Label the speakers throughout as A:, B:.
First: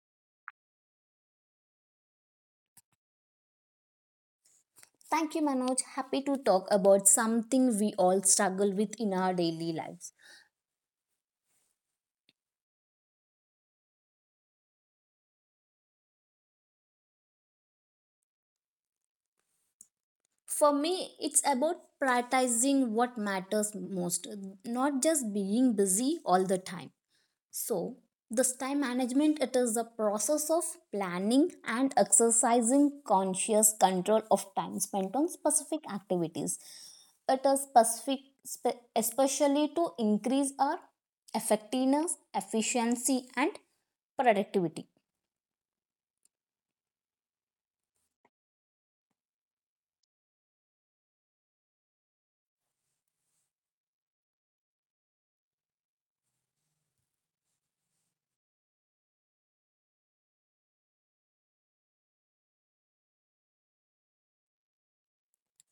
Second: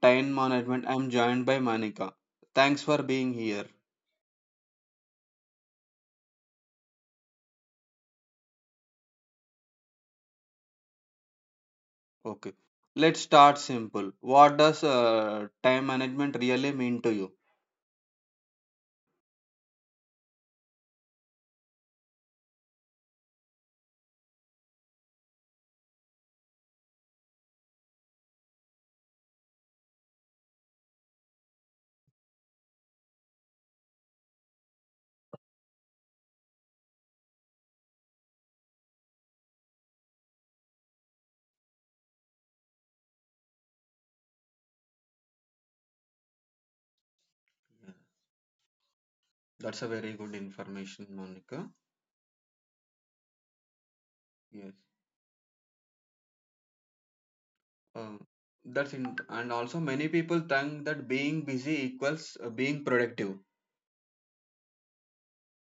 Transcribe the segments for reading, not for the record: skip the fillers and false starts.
A: time management. I'm joined by Manika. Thanks for being here.
B: Thank you, Manoj. Happy to talk about something we all struggle with in our daily lives.
A: Okay, let's start simple. What does time management really mean to you?
B: For me, it's about prioritizing what matters most, not just being busy all the time. So, this time management it is the process of planning and exercising conscious control of time spent on specific activities. It is especially to increase our effectiveness, efficiency and productivity.
A: Yeah, that's a very good information, Monica. Yes. Um, that's in, and also many people think that being busy equals being productive.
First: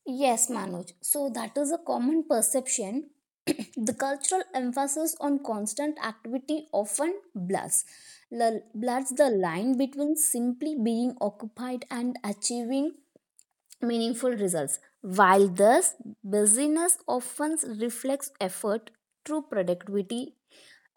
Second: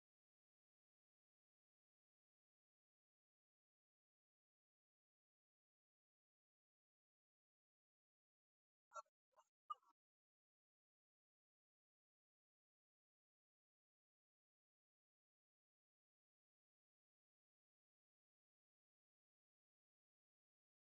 B: Yes, Manoj. So that is a common perception. The cultural emphasis on constant activity often blurs the line between simply being occupied and achieving meaningful results, while thus busyness often reflects effort, true productivity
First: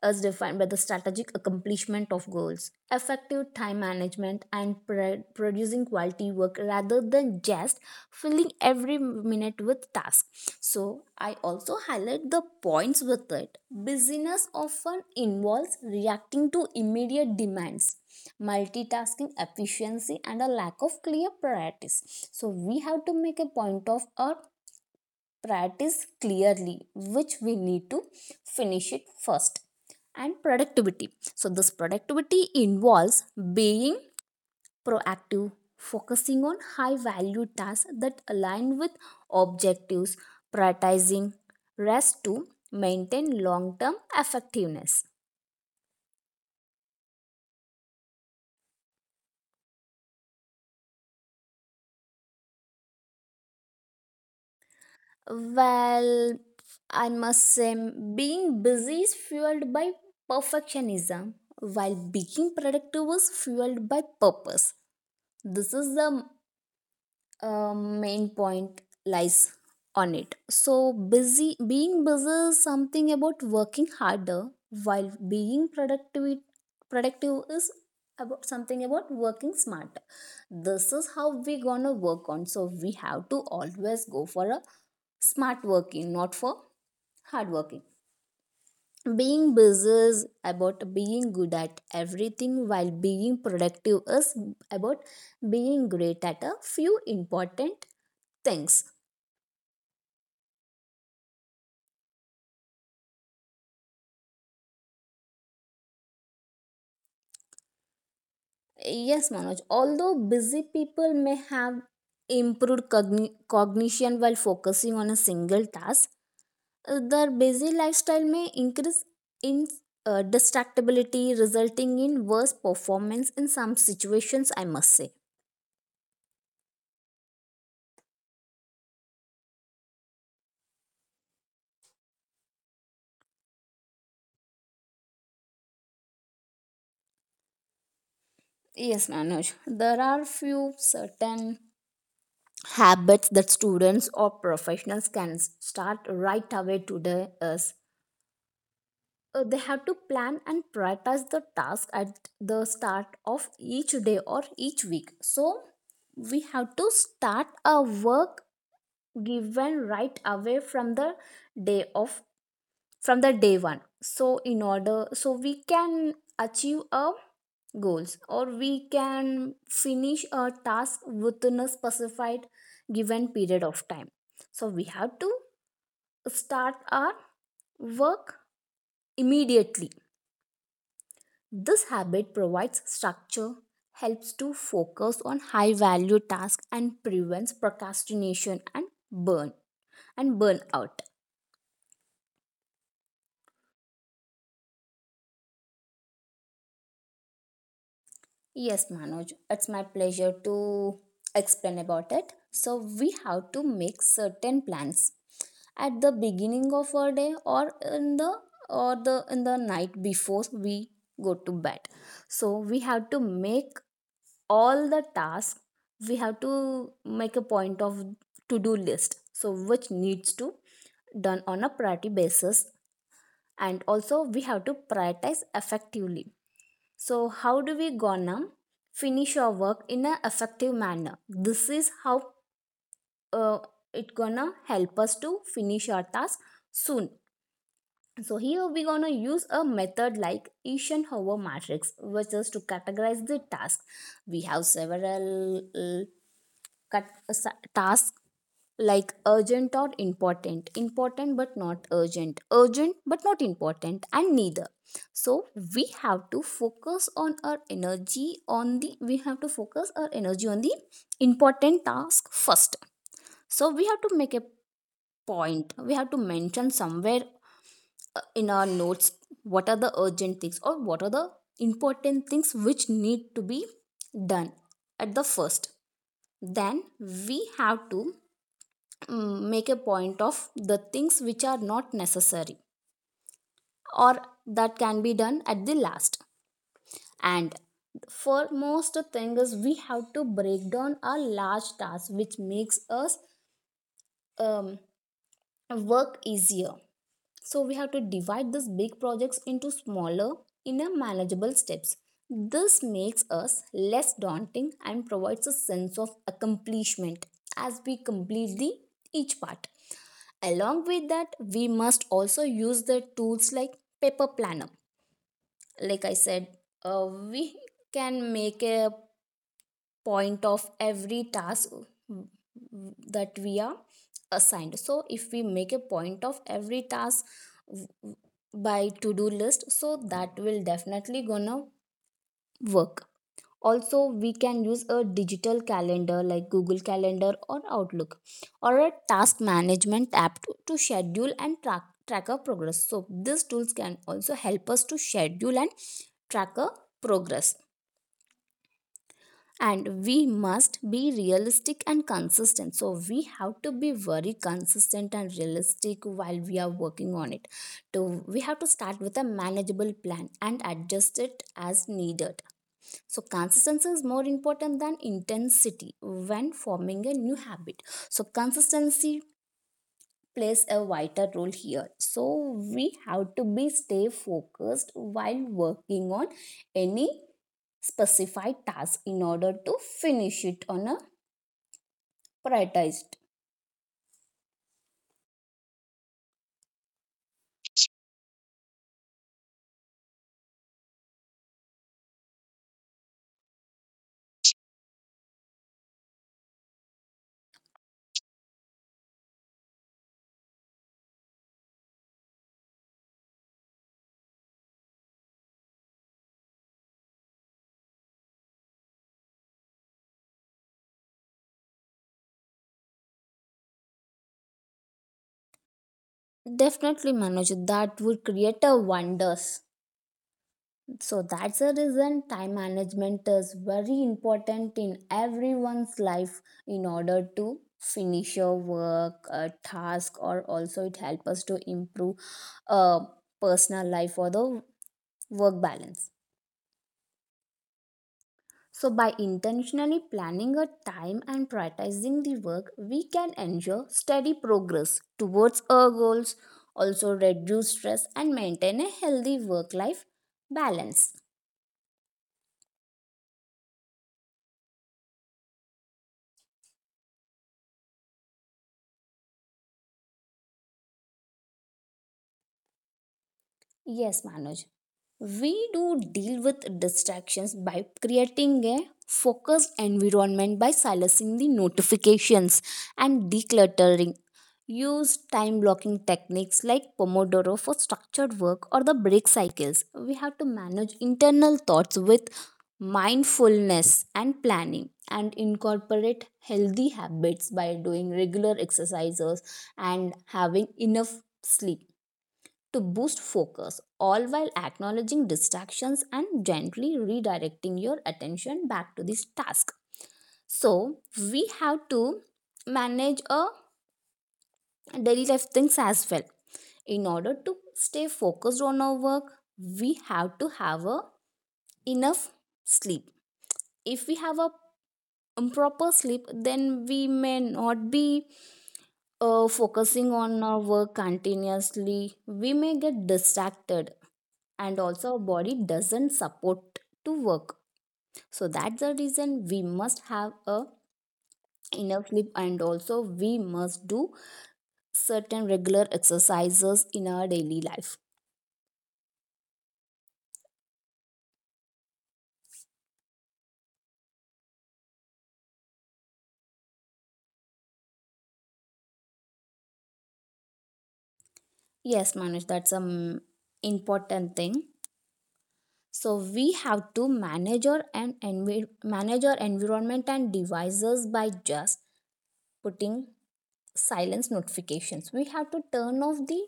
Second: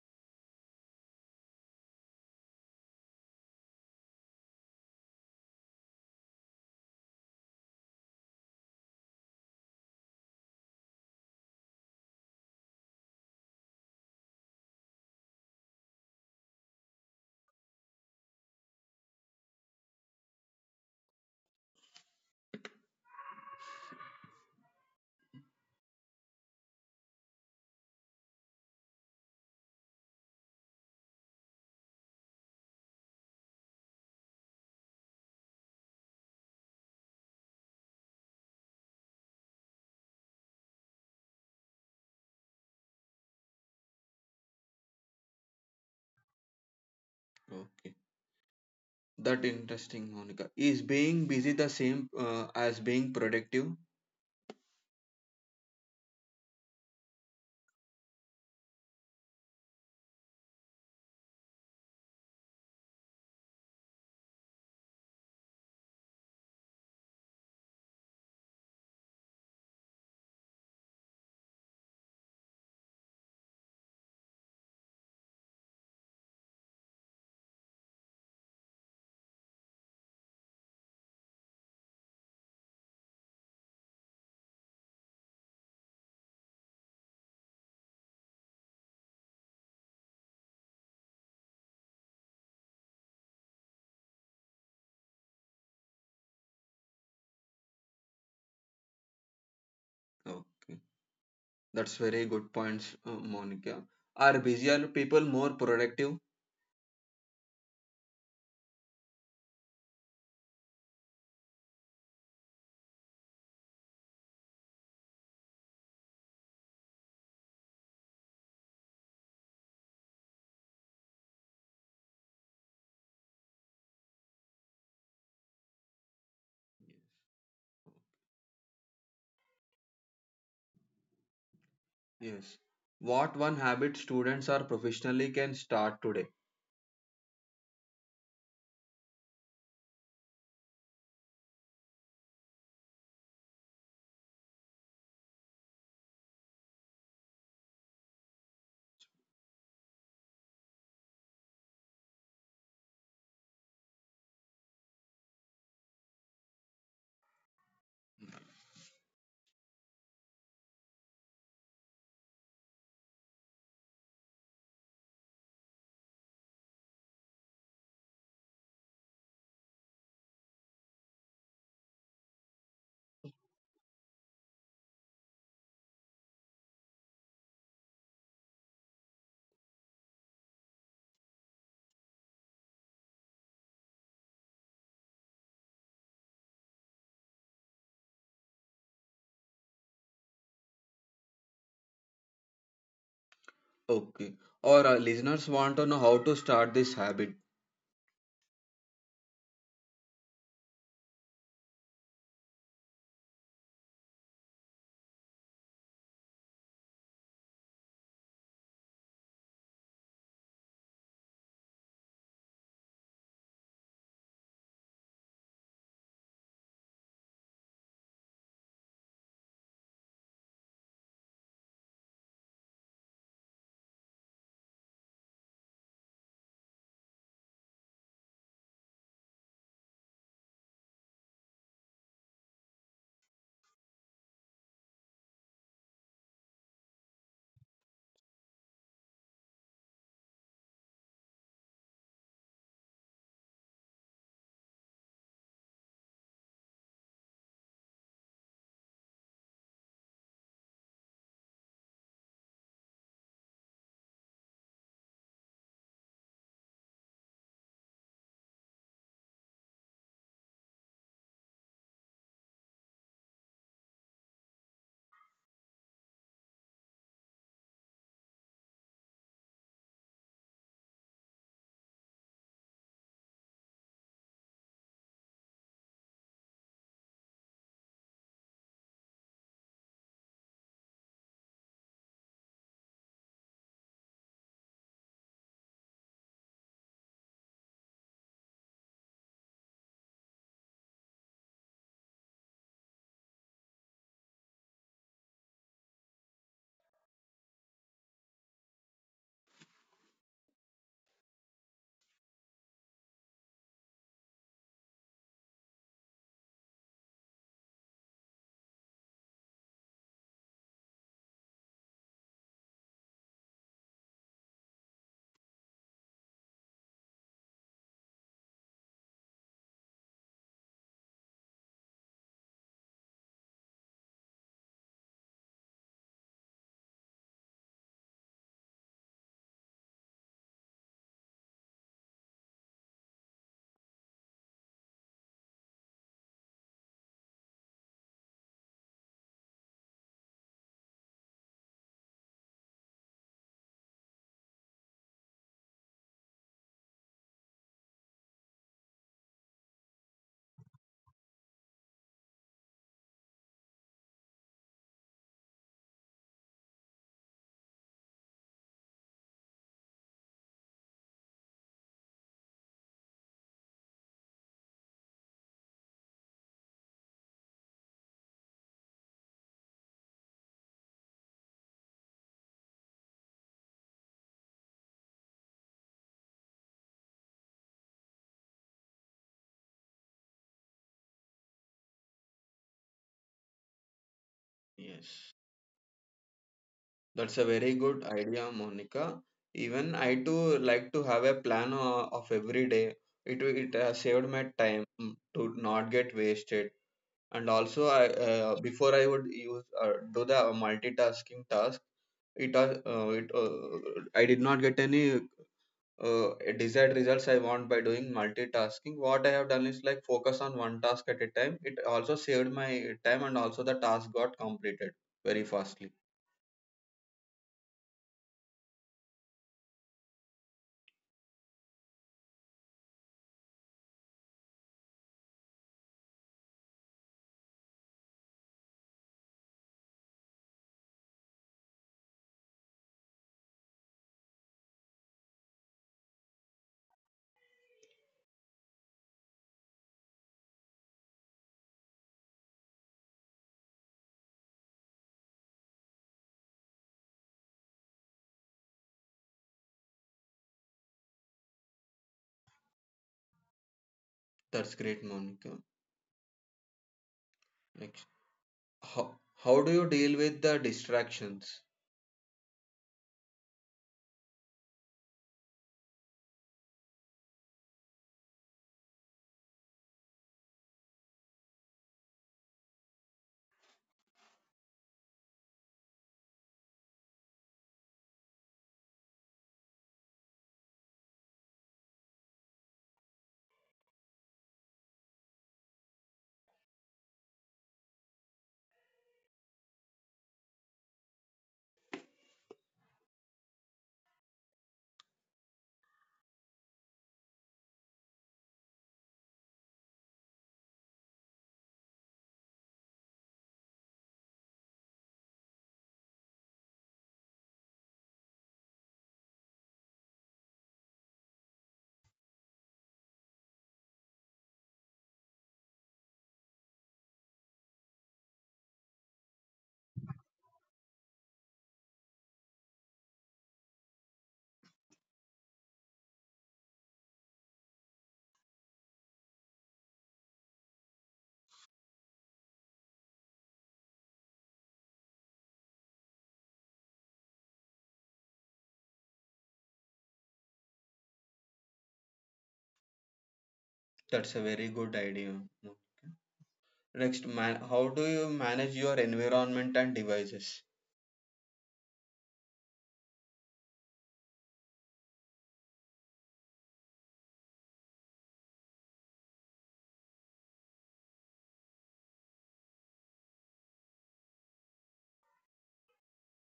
B: is defined by the strategic accomplishment of goals, effective time management, and producing quality work rather than just filling every minute with tasks. So, I also highlight the points with it. Busyness often involves reacting to immediate demands, multitasking efficiency and a lack of clear priorities, so we have to make a point of our priorities clearly which we need to finish it first. And productivity, so this productivity involves being proactive, focusing on high value tasks that align with objectives, prioritizing rest to maintain long term effectiveness.
A: Okay. That interesting, Monica. Is being busy the same as being productive?
B: Well, I must say, being busy is fueled by perfectionism, while being productive is fueled by purpose. This is the main point lies on it. So busy being busy is something about working harder, while being productive is about something about working smarter. This is how we gonna work on. So we have to always go for a smart working, not for hard working. Being busy is about being good at everything, while being productive is about being great at a few important things.
A: No. That's very good points, Monica. Are busier people more productive?
B: Yes, Manoj, although busy people may have improved cognition while focusing on a single task, their busy lifestyle may increase in distractibility resulting in worse performance in some situations, I must say.
A: Yes. Yes. What one habit students or professionally can start today?
B: Yes, Manoj, there are few certain habits that students or professionals can start right away today is they have to plan and prioritize the task at the start of each day or each week. So we have to start our work given right away from the day of from the day one, so in order so we can achieve our goals or we can finish a task within a specified given period of time. So we have to start our work immediately. This habit provides structure, helps to focus on high value tasks and prevents procrastination and burnout.
A: Okay. Or listeners want to know how to start this habit.
B: Yes, Manoj, it's my pleasure to explain about it. So, we have to make certain plans at the beginning of our day, or in the or the in the night before we go to bed. So, we have to make all the tasks. We have to make a point of to-do list. So, which needs to done on a priority basis. And also we have to prioritize effectively. So, how do we gonna finish our work in an effective manner? This is how uh, it gonna help us to finish our task soon. So here we gonna use a method like Eisenhower matrix, which is to categorize the task. We have several tasks like urgent or important, important but not urgent, urgent but not important, and neither. So we have to focus on our energy on the we have to focus our energy on the important task first. So we have to make a point we have to mention somewhere in our notes what are the urgent things or what are the important things which need to be done at the first. Then we have to make a point of the things which are not necessary, or that can be done at the last. And foremost thing is we have to break down a large task, which makes us um, work easier. So we have to divide these big projects into smaller in a manageable steps. This makes us less daunting and provides a sense of accomplishment as we complete the each part. Along with that we must also use the tools like paper planner. Like I said, we can make a point of every task that we are assigned. So if we make a point of every task by to do list, so that will definitely gonna work. Also we can use a digital calendar like Google Calendar or Outlook, or a task management app to schedule and tracker progress. So these tools can also help us to schedule and tracker progress. And we must be realistic and consistent, so we have to be very consistent and realistic while we are working on it. To we have to start with a manageable plan and adjust it as needed. So, consistency is more important than intensity when forming a new habit. So, consistency plays a vital role here. So, we have to be stay focused while working on any specified task in order to finish it on a prioritized.
A: Yes. That's a very good idea, Monica. Even I too like to have a plan of every day. It saved my time to not get wasted. And also, I before I would use do the multitasking task. It it I did not get any uh, desired results I want by doing multitasking. What I have done is like focus on one task at a time. It also saved my time and also the task got completed very fastly.
B: Definitely, Manoj, that would create a wonders. So that's the reason time management is very important in everyone's life in order to finish your work, a task, or also it helps us to improve uh, personal life or the work balance. So by intentionally planning a time and prioritizing the work, we can ensure steady progress towards our goals, also reduce stress and maintain a healthy work life balance.
A: That's great, Monica. Like how, how do you deal with the distractions?
B: Yes, Manoj. We do deal with distractions by creating a focused environment by silencing the notifications and decluttering. Use time blocking techniques like Pomodoro for structured work or the break cycles. We have to manage internal thoughts with mindfulness and planning and incorporate healthy habits by doing regular exercises and having enough sleep to boost focus, all while acknowledging distractions and gently redirecting your attention back to this task. So, we have to manage our daily life things as well. In order to stay focused on our work, we have to have a enough sleep. If we have a improper sleep, then we may not be focusing on our work continuously. We may get distracted and also our body doesn't support to work. So that's the reason we must have a enough sleep and also we must do certain regular exercises in our daily life.
A: That's a very good idea, Monica. Next, man, how do you manage your environment and devices?
B: Yes, manage, that's an important thing. So we have to manage our environment and devices by just putting silence notifications. We have to turn off the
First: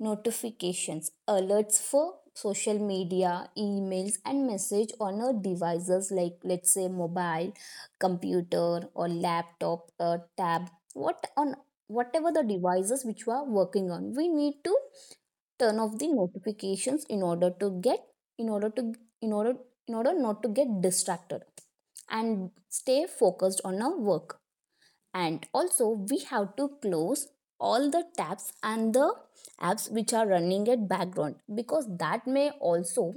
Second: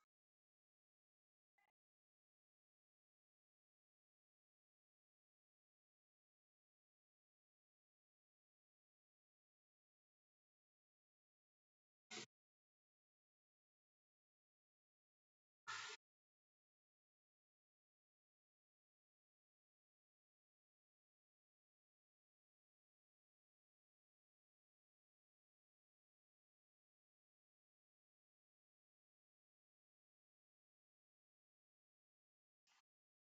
B: notifications, alerts for social media, emails, and message on our devices like, let's say, mobile, computer, or laptop, or tab, what on whatever the devices which we are working on, we need to turn off the notifications in order to get in order to in order in order not to get distracted and stay focused on our work. And also we have to close all the tabs and the apps which are running at background because that may also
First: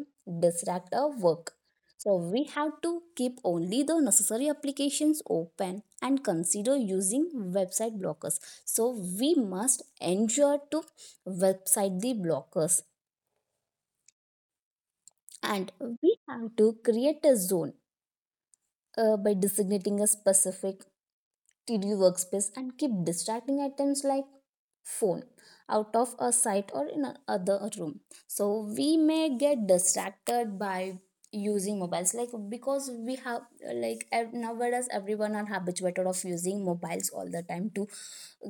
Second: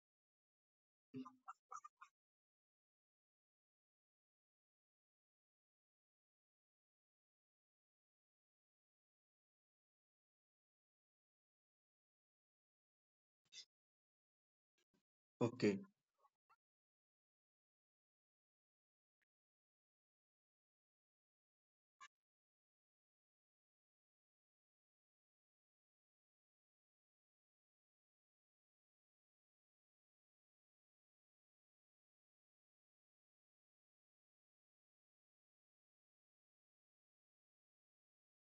B: distract our work. So we have to keep only the necessary applications open and consider using website blockers. So we must ensure to website the blockers. And
A: Okay.
B: we have to create a zone by designating a specific TD workspace and keep distracting items like phone out of a sight or in another room. So we may get distracted by using mobiles, like, because we have nowadays everyone are habituated of using mobiles all the time to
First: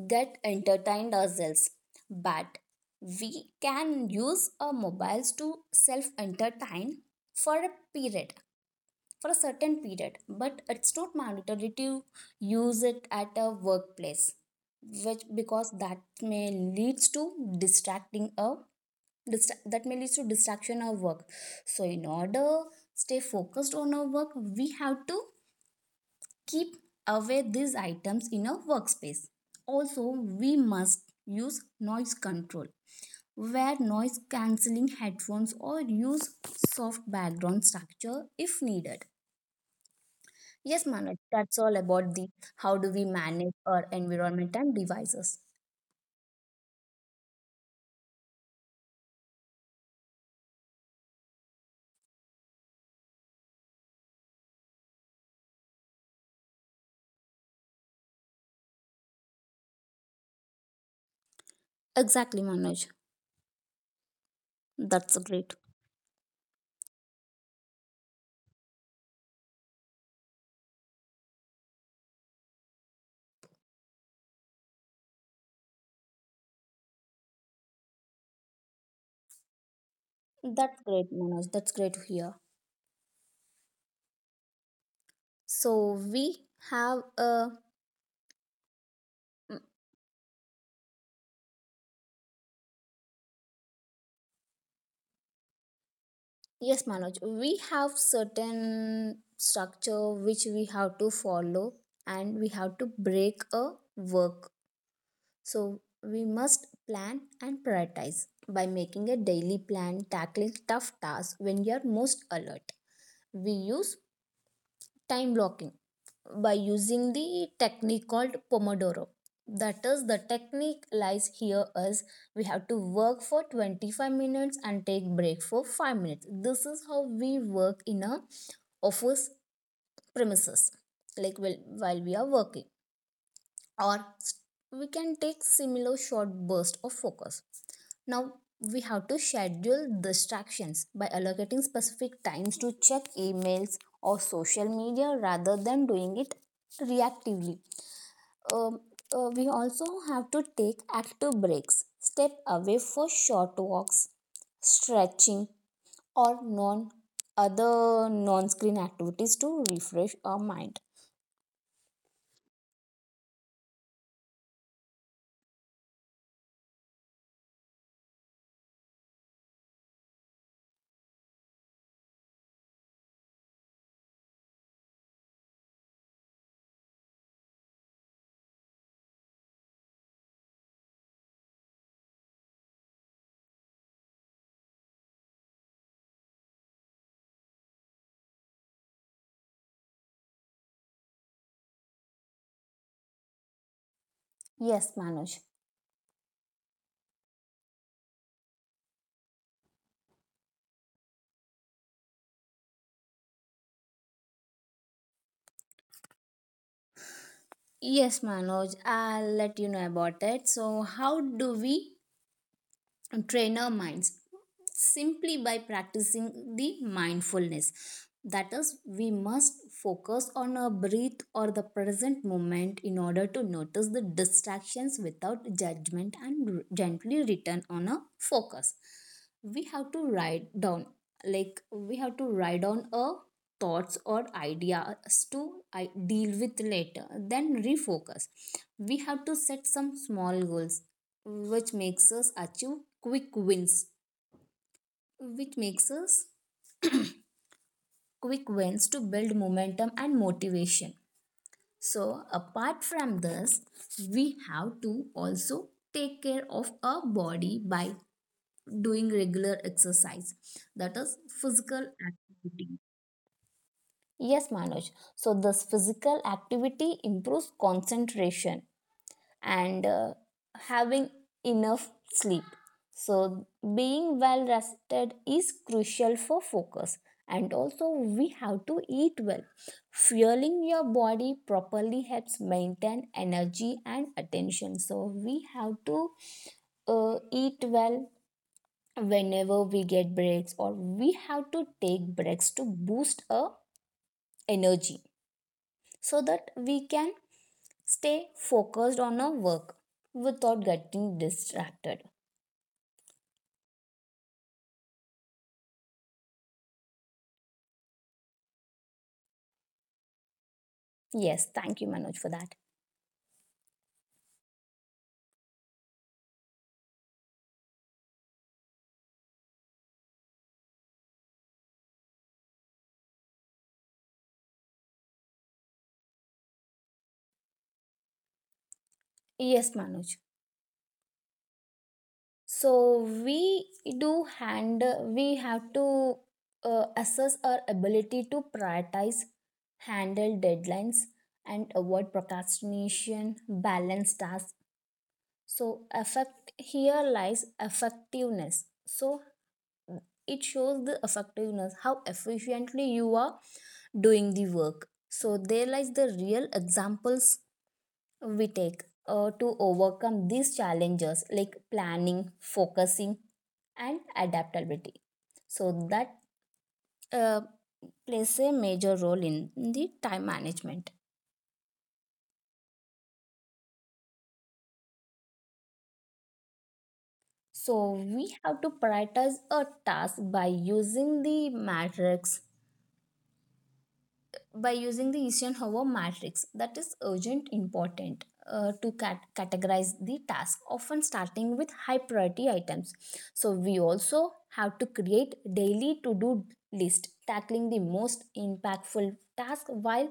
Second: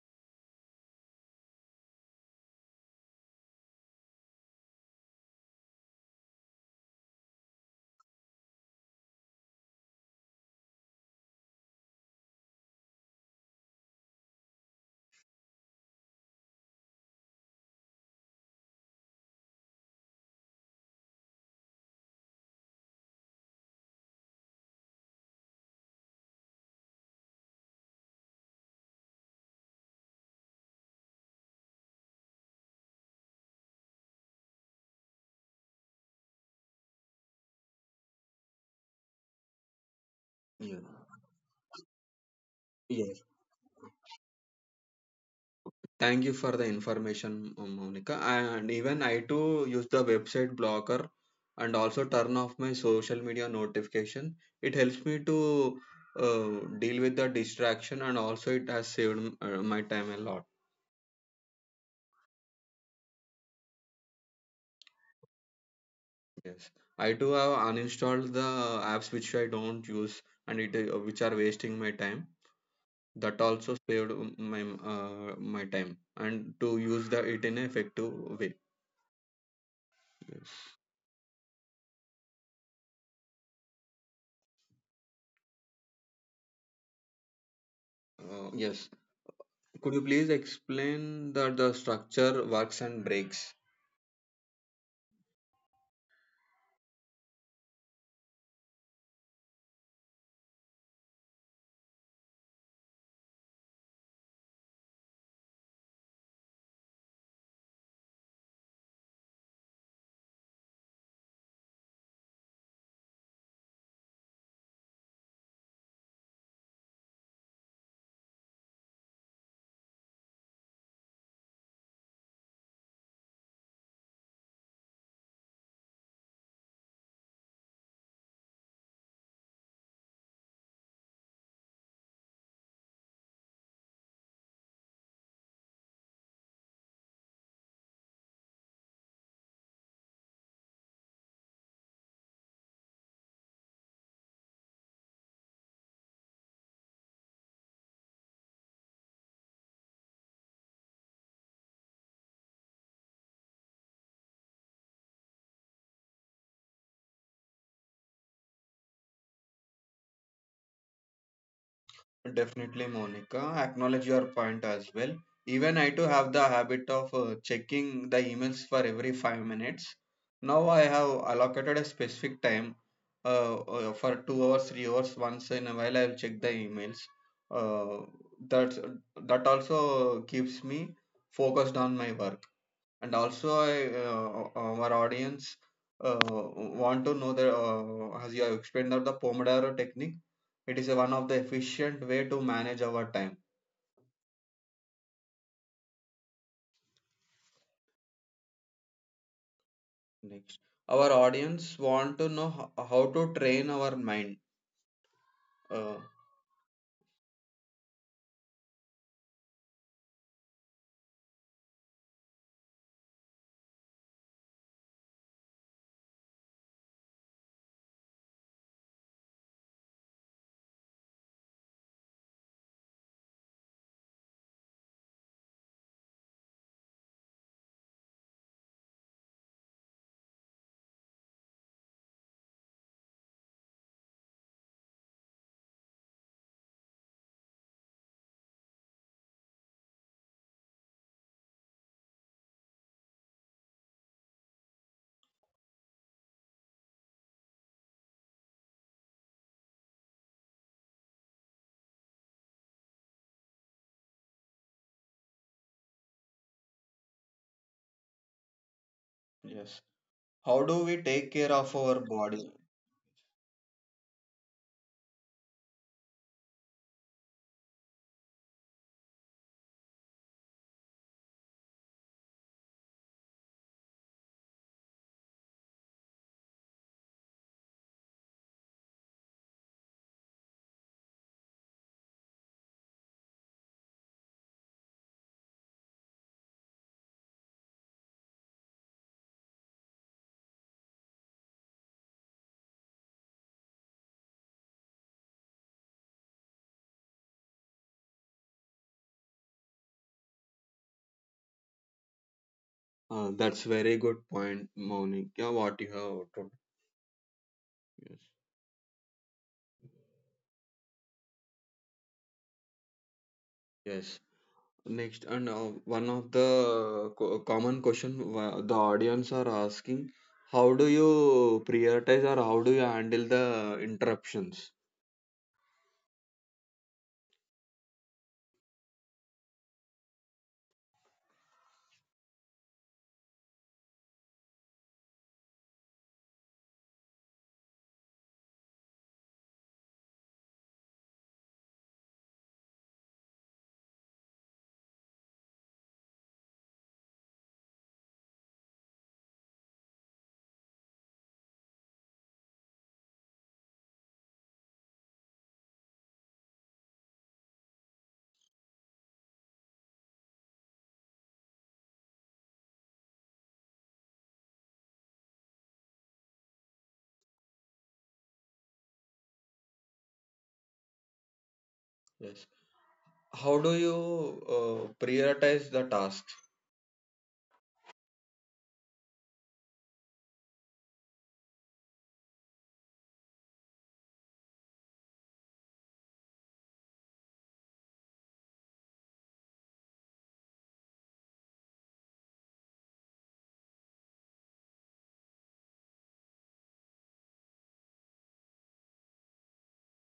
B: get entertained ourselves. But we can use our mobiles to self entertain for a period for a certain period, but it's not mandatory to use it at a workplace, which because that may leads to distracting a that may leads to distraction of work. So in order stay focused on our work, we have to keep away these items in our workspace. Also, we must use noise control, wear noise cancelling headphones or use soft background structure if needed.
A: Yeah.
B: Yes, Manoj, that's all about the how do we
A: Yeah.
B: manage our environment and devices.
A: Thank you for the information, Monica. And even I too use the website blocker and also turn off my social media notification. It helps me to deal with the distraction and also it has saved my time a lot.
B: Exactly, Manoj. That's great.
A: Yes, I too have uninstalled the apps which I don't use and it which are wasting my time. That also saved my time and to use the it in an effective way. Yes.
B: That's great, Manoj. That's great to hear. So we have a
A: Yes.
B: mm,
A: Could you please explain that the structure, works, and breaks?
B: yes, Manoj. We have certain structure which we have to follow, and we have to break a work. So we must plan and prioritize by making a daily plan, tackling tough tasks when you are most alert. We use time blocking by using the technique called pomodoro. That is the technique lies here as we have to work for 25 minutes and take break for 5 minutes. This is how we work in a office premises like, well, while we are working, or we can take similar short bursts of focus. Now we have to schedule distractions by allocating specific times to check emails or social media rather than doing it reactively. Um, we also have to take active breaks, step away for short walks, stretching, or non other non-screen activities to refresh our mind.
A: Definitely, Monica. Acknowledge your point as well. Even I too have the habit of checking the emails for every 5 minutes. Now I have allocated a specific time for 2 hours, 3 hours. Once in a while, I will check the emails. Uh, that that also keeps me focused on my work. And also I uh, our audience uh, want to know that as you have explained that the pomodoro technique, it is one of the efficient way to manage our time.
B: Yes, Manoj.
A: Next, our audience want to know how to train our mind. uh,
B: Yes, Manoj, I'll let you know about it. So, how do we train our minds simply by practicing the mindfulness. That is, we must focus on our breath or the present moment in order to notice the distractions without judgment and gently return on a focus. We have to write down, like, we have to write down our thoughts or ideas to deal with later, then refocus. We have to set some small goals which makes us achieve quick wins which makes us quick wins to build momentum and motivation. So apart from this, we have to also take care of our body by doing regular
A: yes.
B: exercise,
A: How do
B: that
A: we
B: is
A: take care of
B: physical
A: our body?
B: activity. Yes, Manoj, so this physical activity improves concentration and having enough sleep. So, being well rested is crucial for focus, and also we have to eat well. Fueling your body properly helps maintain energy and attention. So, we have to eat well whenever we get breaks, or we have to take breaks to boost our energy so that we can stay focused on our work without getting distracted.
A: Uh, that's very good point, Monica, what you have told. Yes.
B: Yes, thank you, Manoj, for that.
A: Yes. Next, and one of the common question, the audience are asking, how do you prioritize or how do you handle the interruptions?
B: Yes, Manoj. So we do hand We have to assess our ability to prioritize, handle deadlines, and avoid procrastination, balance tasks. So effect here lies effectiveness. So it shows the effectiveness how efficiently you are doing the work. So, there lies the real examples we take to overcome these challenges like planning, focusing, and adaptability. So, that uh, plays a major role in the time management.
A: Yes. How do you prioritize the tasks?
B: So, we have to prioritize a task by using the matrix, by using the Eisenhower matrix, that is urgent important, to categorize the task, often starting with high priority items. So, we also have to create daily to do list, tackling the most impactful task while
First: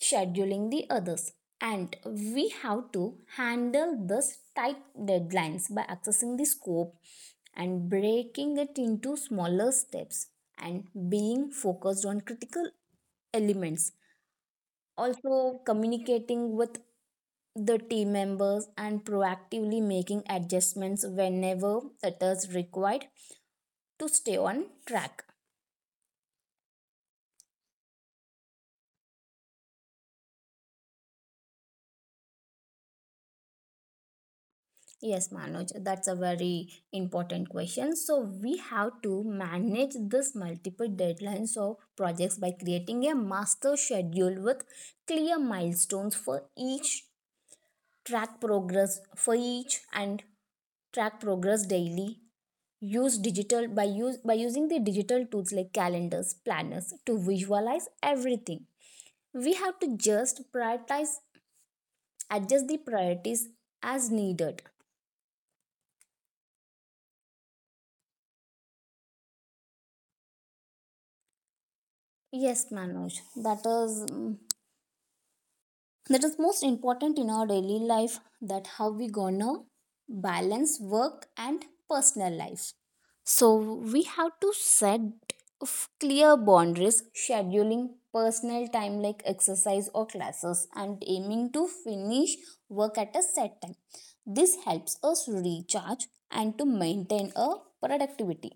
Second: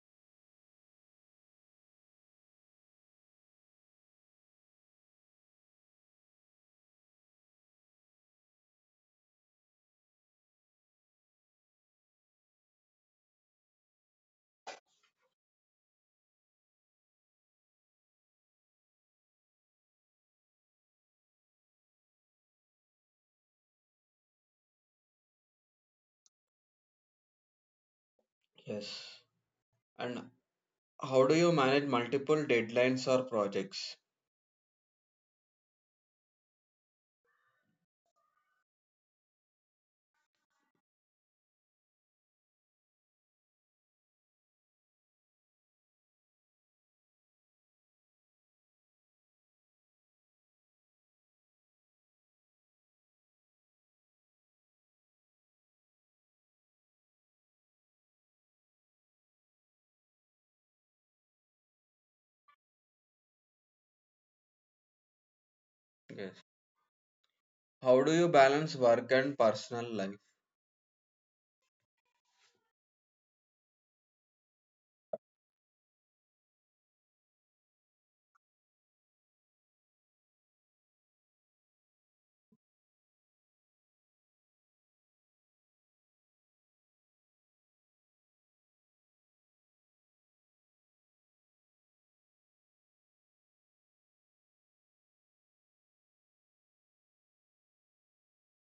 B: scheduling the others. And we have to handle this tight deadlines by accessing the scope and breaking it into smaller steps and being focused on critical elements. Also, communicating with the team members and proactively making adjustments whenever it is required to stay on track.
A: Yes. And how do you manage multiple deadlines or projects?
B: Yes, Manoj, that's a very important question. So, we have to manage this multiple deadlines of projects by creating a master schedule with clear milestones for each, track progress for each and track progress daily, use digital by use by using the digital tools like calendars, planners to visualize everything. We have to just prioritize, adjust the priorities as needed.
A: Yes. How do you balance work and personal life?
B: Yes, Manoj, that is that is most important in our daily life, that how we gonna balance work and personal life. So we have to set clear boundaries, scheduling personal time like exercise or classes and aiming to finish work at a set time. This helps us recharge and to maintain a productivity.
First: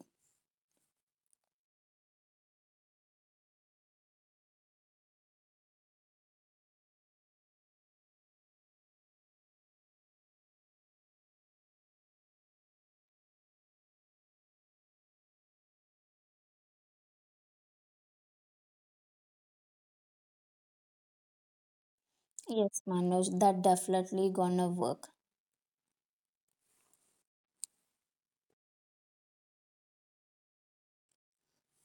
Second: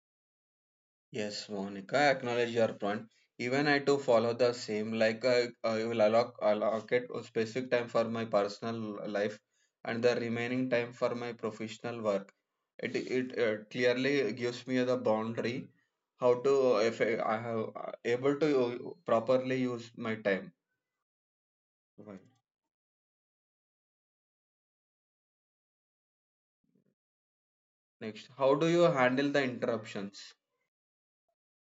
A: Yes, Monica, I acknowledge your point. Even I too follow the same. Like I will allocate a specific time for my personal life and the remaining time for my professional work. It clearly gives me the boundary how to, if I have able to properly use my time. Right.
B: Yes, Manoj, that definitely gonna work.
A: Next, how do you handle the interruptions?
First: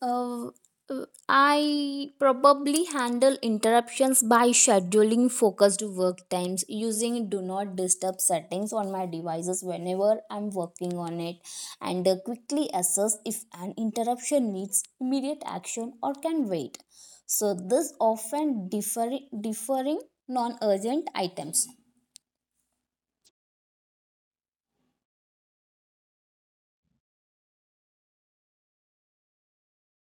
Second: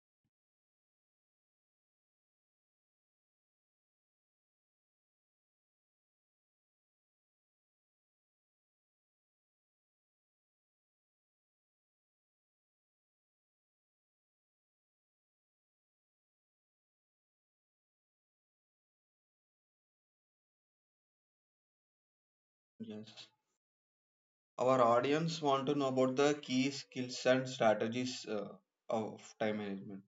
B: Uh, I probably handle interruptions by scheduling focused work times using do not disturb settings on my devices whenever I'm working on it, and quickly assess if an interruption needs immediate action or can wait. So, this often differing non urgent items.
A: Yes. Our audience want to know about the key skills and strategies of time management.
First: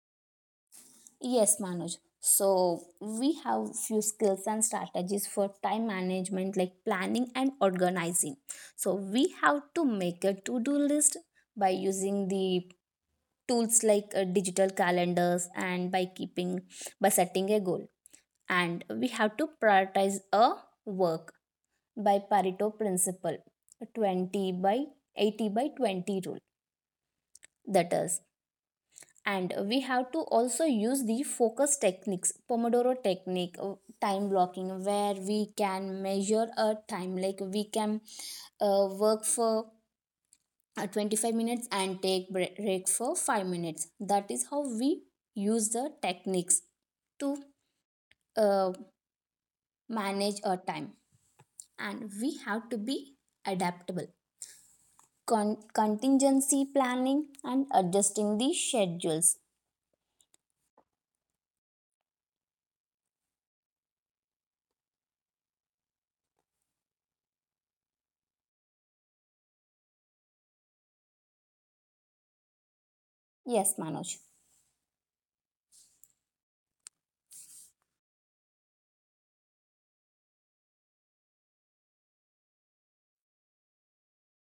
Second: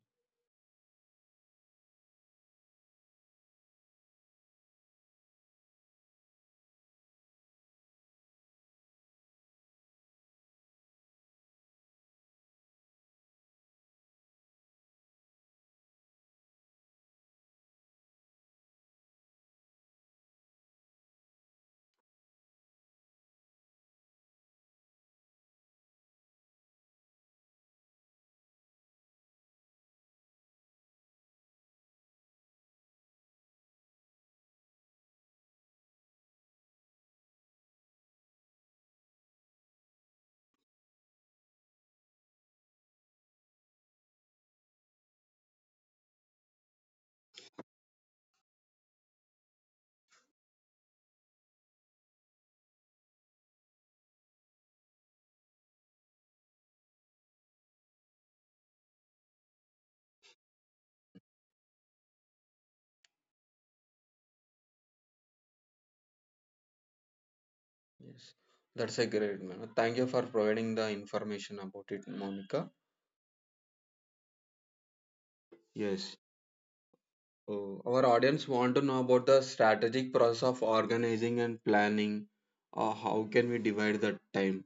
B: Yes, Manoj. So we have few skills and strategies for time management like planning and organizing. So we have to make a to-do list by using the tools like digital calendars, and by keeping, by setting a goal. And we have to prioritize a work by Pareto principle, 20 by 80 by 20 rule. That is, and we have to also use the focus techniques, pomodoro technique, time blocking, where we can measure a time, like we can work for 25 minutes and take break for 5 minutes. That is how we use the techniques to uh, manage our time. And we have to be adaptable, contingency planning and adjusting the schedules.
A: Yes, that's a great man. Thank you for providing the information about it, Monica.
B: Yes, Manoj.
A: Yes, our audience want to know about the strategic process of organizing and planning. How can we divide the time?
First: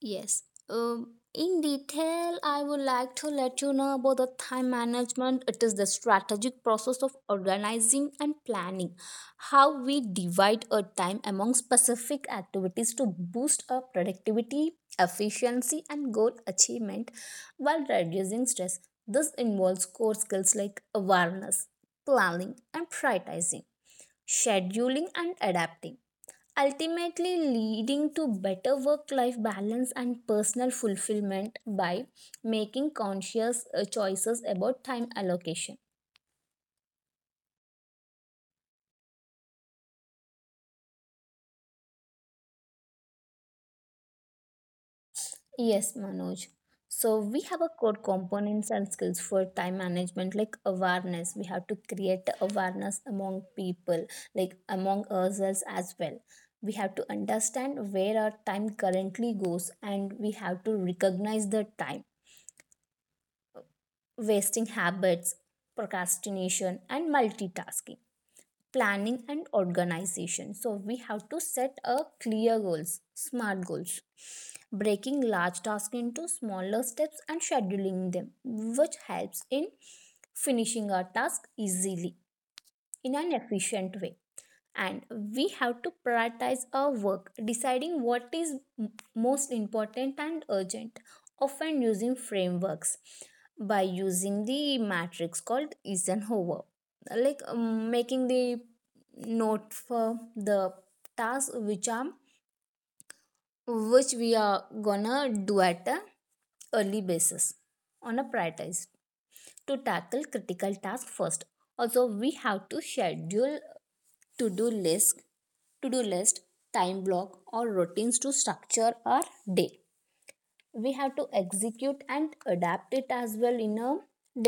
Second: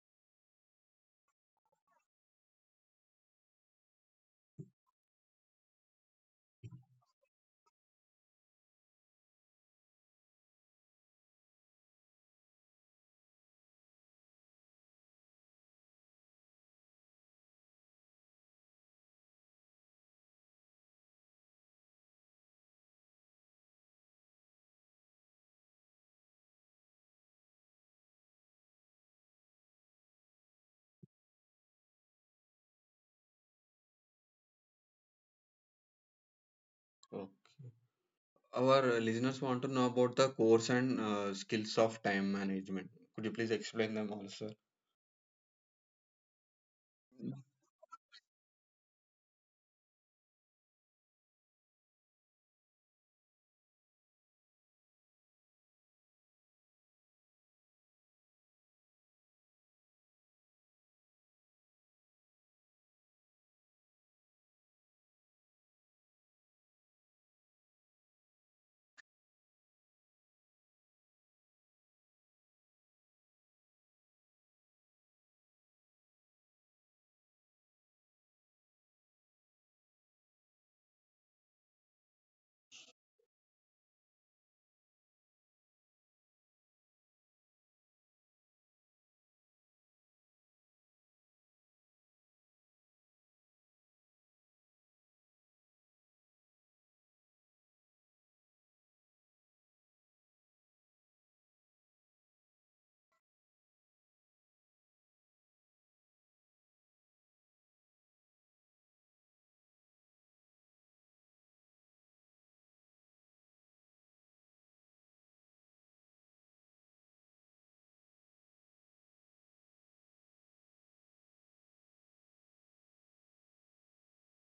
B: Yes. In detail, I would like to let you know about the time management. It is the strategic process of organizing and planning, how we divide our time among specific activities to boost our productivity, efficiency, and goal achievement while reducing stress. This involves core skills like awareness, planning, and prioritizing, scheduling, and adapting, ultimately leading to better work life balance and personal fulfillment by making conscious choices about time allocation.
A: Uh, our listeners want to know about the course and skills of time management. Could you please explain them also?
B: Yes, Manoj. So we have a core components and skills for time management like awareness. We have to create awareness among people, like among ourselves as well. We have to understand where our time currently goes, and we have to recognize the time wasting habits, procrastination, and multitasking, planning and organization. So we have to set a clear goals, smart goals, breaking large tasks into smaller steps and scheduling them, which helps in finishing our task easily in an efficient way. And we have to prioritize our work, deciding what is most important and urgent, often using frameworks, by using the matrix called Eisenhower, like making the note for the tasks which are, which we are gonna do at a early basis, on a prioritized to tackle critical task first. Also, we have to schedule to-do list, to-do list time block or routines to structure our day. We have to execute and adapt it as well in a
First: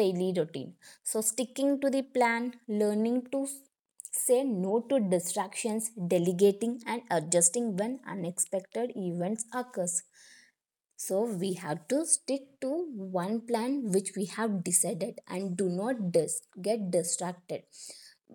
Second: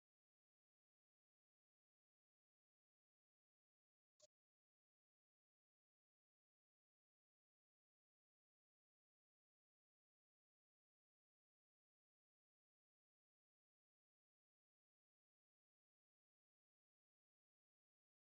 B: daily routine, so sticking to the plan, learning to say no to distractions, delegating and adjusting when unexpected events occurs. So we have to stick to one plan which we have decided and do not get distracted.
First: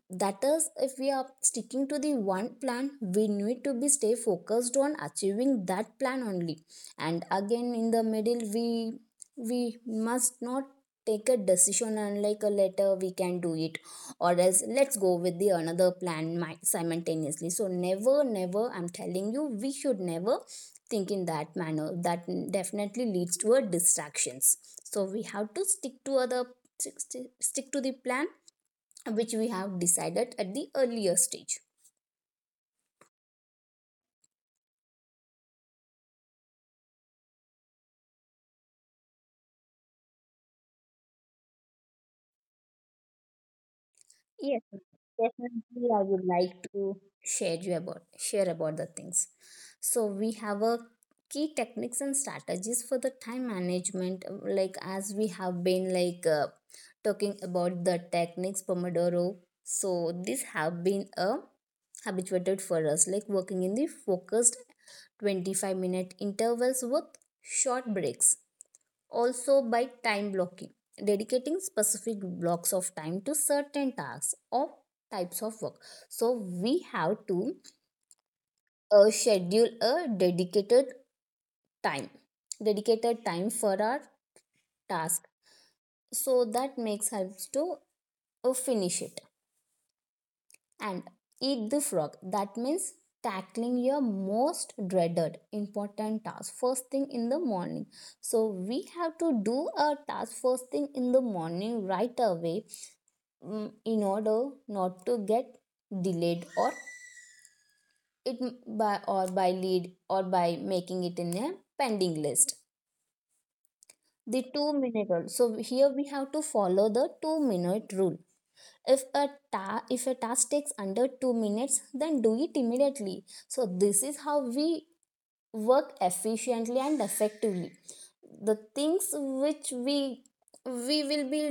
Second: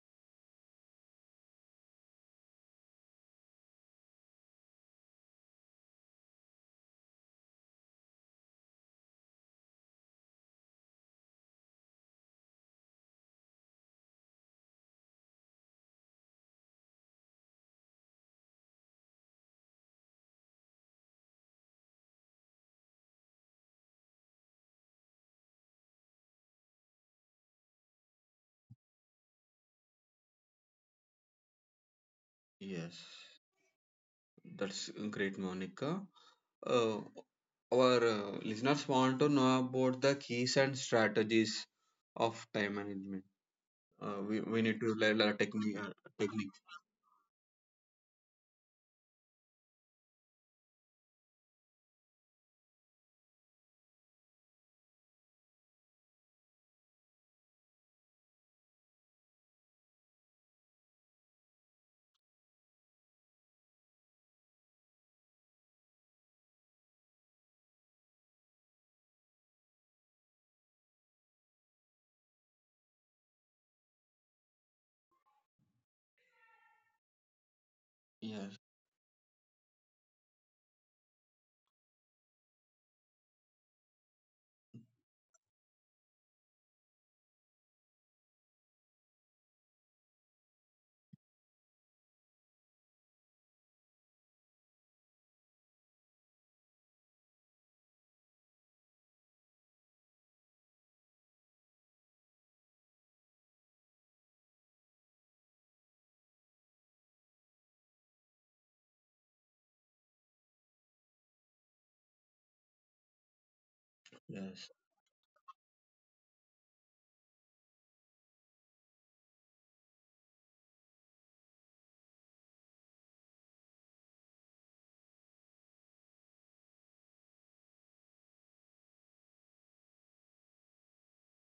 B: That is, if we are sticking to the one plan, we need to be stay focused on achieving that plan only. And again, in the middle, we must not take a decision. Unlike a letter we can do it, or else let's go with the another plan simultaneously. So never, I'm telling you, we should never think in that manner. That definitely leads to a distractions. So we have to stick to other, stick stick to the plan which we have decided at the earlier stage.
A: Yes. That's great, Monica. Uh, our listeners want to know about the keys and strategies of time management. We
B: Yes,
A: need to learn a technique.
B: definitely I would
A: Technique.
B: like to share you about share about the things. So we have a key techniques and strategies for the time management, like as we have been, like talking about the techniques pomodoro. So these have been a habituated for us, like working in the focused 25-minute intervals with short breaks. Also, by time blocking, dedicating specific blocks of time to certain tasks or types of work. So, we have to
A: Yes,
B: schedule a time, dedicated time for our task. So, that makes helps to finish it. And eat the frog. That means tackling your most dreaded important task first thing in the morning. So we have to do a task first thing in the morning right away, in order not to get delayed or it by or by lead or by making it in a pending list. The
A: yes,
B: 2 minute rule. So here we have to follow the 2 minute rule. If a if a task takes under 2 minutes, then do it immediately. So this is how we work efficiently and effectively. The things which we will be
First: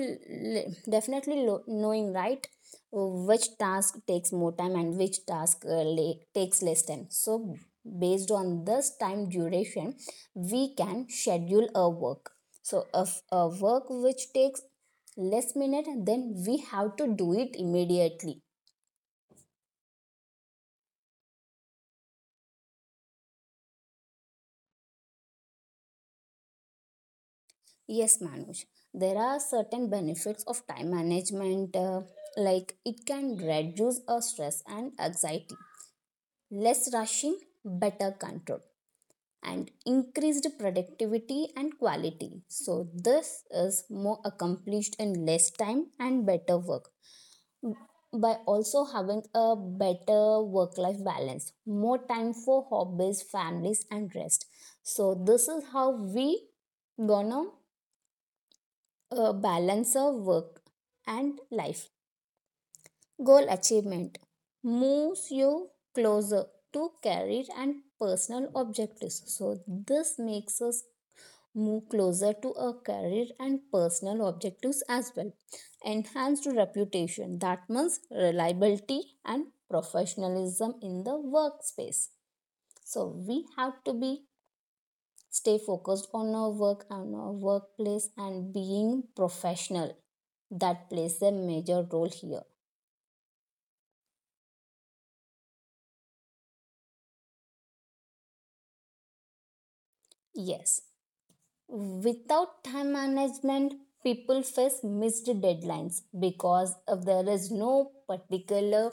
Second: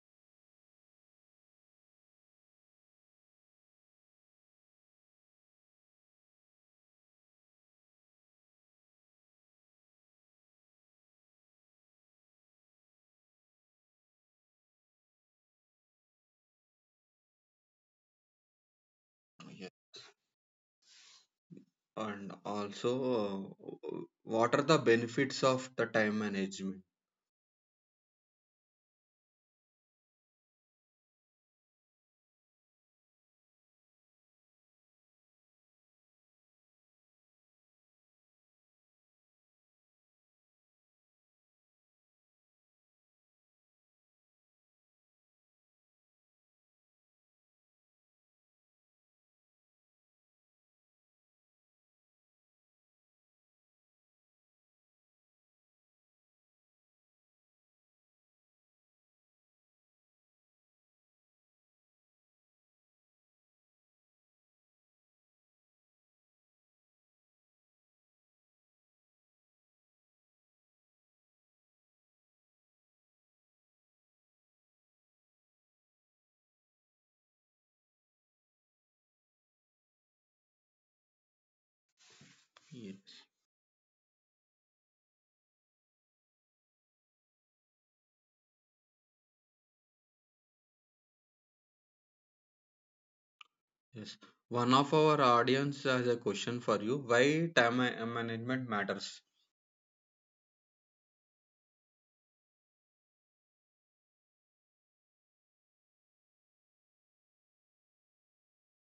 B: definitely knowing, right, which task takes more time and which task takes less time. So based on this time duration, we can schedule a work. So if a work which takes less minute, then we have to do it immediately.
A: yes. And also, what are the benefits of the time management?
B: Yes, Manoj, there are certain benefits of time management, like it can reduce our stress and anxiety, less rushing, better control, and increased productivity and quality. So, this is more accomplished in less time and better work, by also having a better work life balance, more time for hobbies, families, and rest. So, this is how we gonna balance our work and life. Goal achievement moves you closer to career and personal objectives. So, this makes us move closer to a career and personal objectives as well. Enhanced reputation, that means reliability and professionalism in the workspace. So,
A: Yes,
B: we have to be stay focused on our work and our workplace and being professional, that plays a major role here.
A: yes. One of our audience has a question for you. Why time management matters?
B: Yes. Without time management, people face missed deadlines, because if there is no particular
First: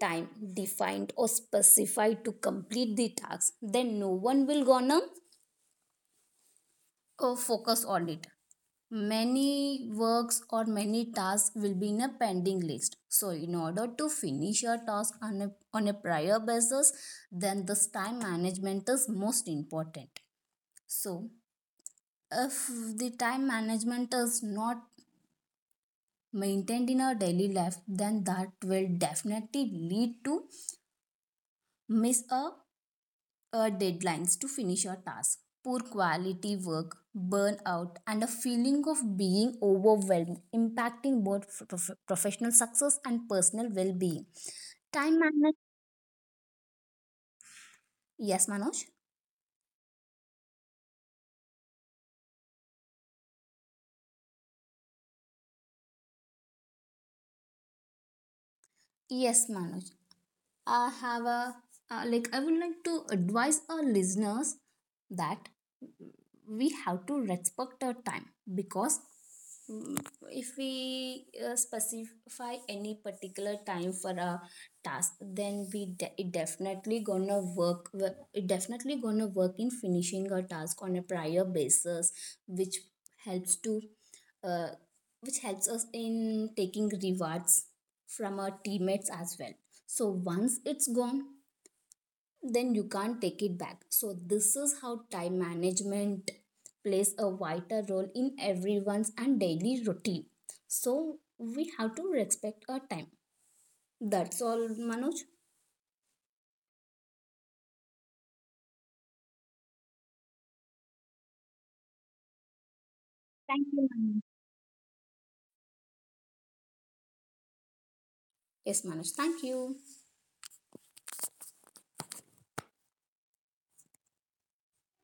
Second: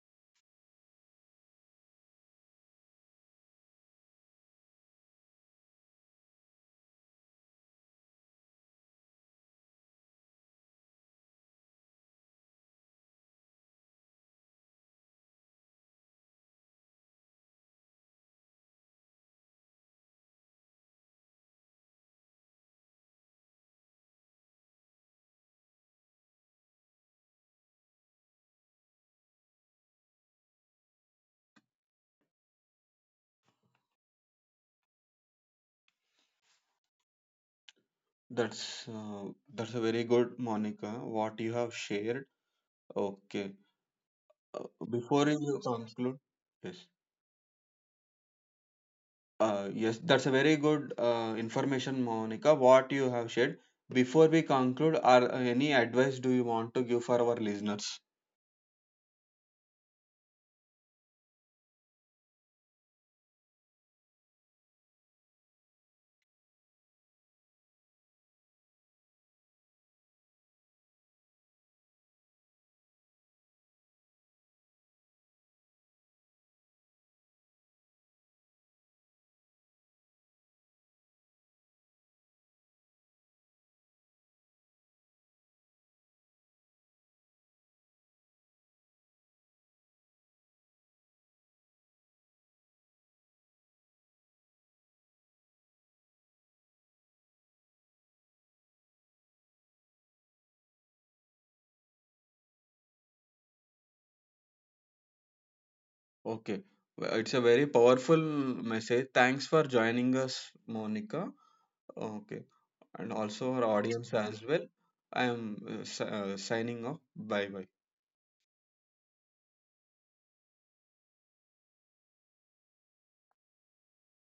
B: time defined or specified to complete the task, then no one will gonna focus on it. Many works or many tasks will be in a pending list. So, in order to finish your task on a prior basis, then this time management is most important. So, if the time management is not maintained in our daily life, then that will definitely lead to miss our deadlines to finish our task, poor quality work, burnout and a feeling
A: That's
B: of
A: uh,
B: being
A: that's a very good,
B: overwhelmed,
A: Monica,
B: impacting
A: what you
B: both
A: have shared.
B: professional success and
A: Okay.
B: personal well-being.
A: Uh,
B: Time
A: Before you
B: management.
A: conclude, yes,
B: Yes, Manoj.
A: yes, that's a very good information, Monica, what you have shared. Before we conclude, are any advice do you want to give for our listeners?
B: Yes, Manoj, I have a like I would like to advise our listeners that we have to respect our time, because mm, if we specify any particular time for a task, then it definitely gonna work it definitely gonna work in finishing a task on a prior basis, which helps to uh, which helps us in taking rewards from our teammates as well. So once it's gone, then you can't take it back. So this is how time management plays a vital role in everyone's and daily routine. So we have to respect our time. That's all, Manoj.
A: Okay, well, it's a very powerful message. Thanks for joining us, Monica. Okay, and also our
B: Thank you,
A: audience
B: Manoj.
A: as well. I am signing off. Bye bye.
B: Yes, Manoj. Thank you.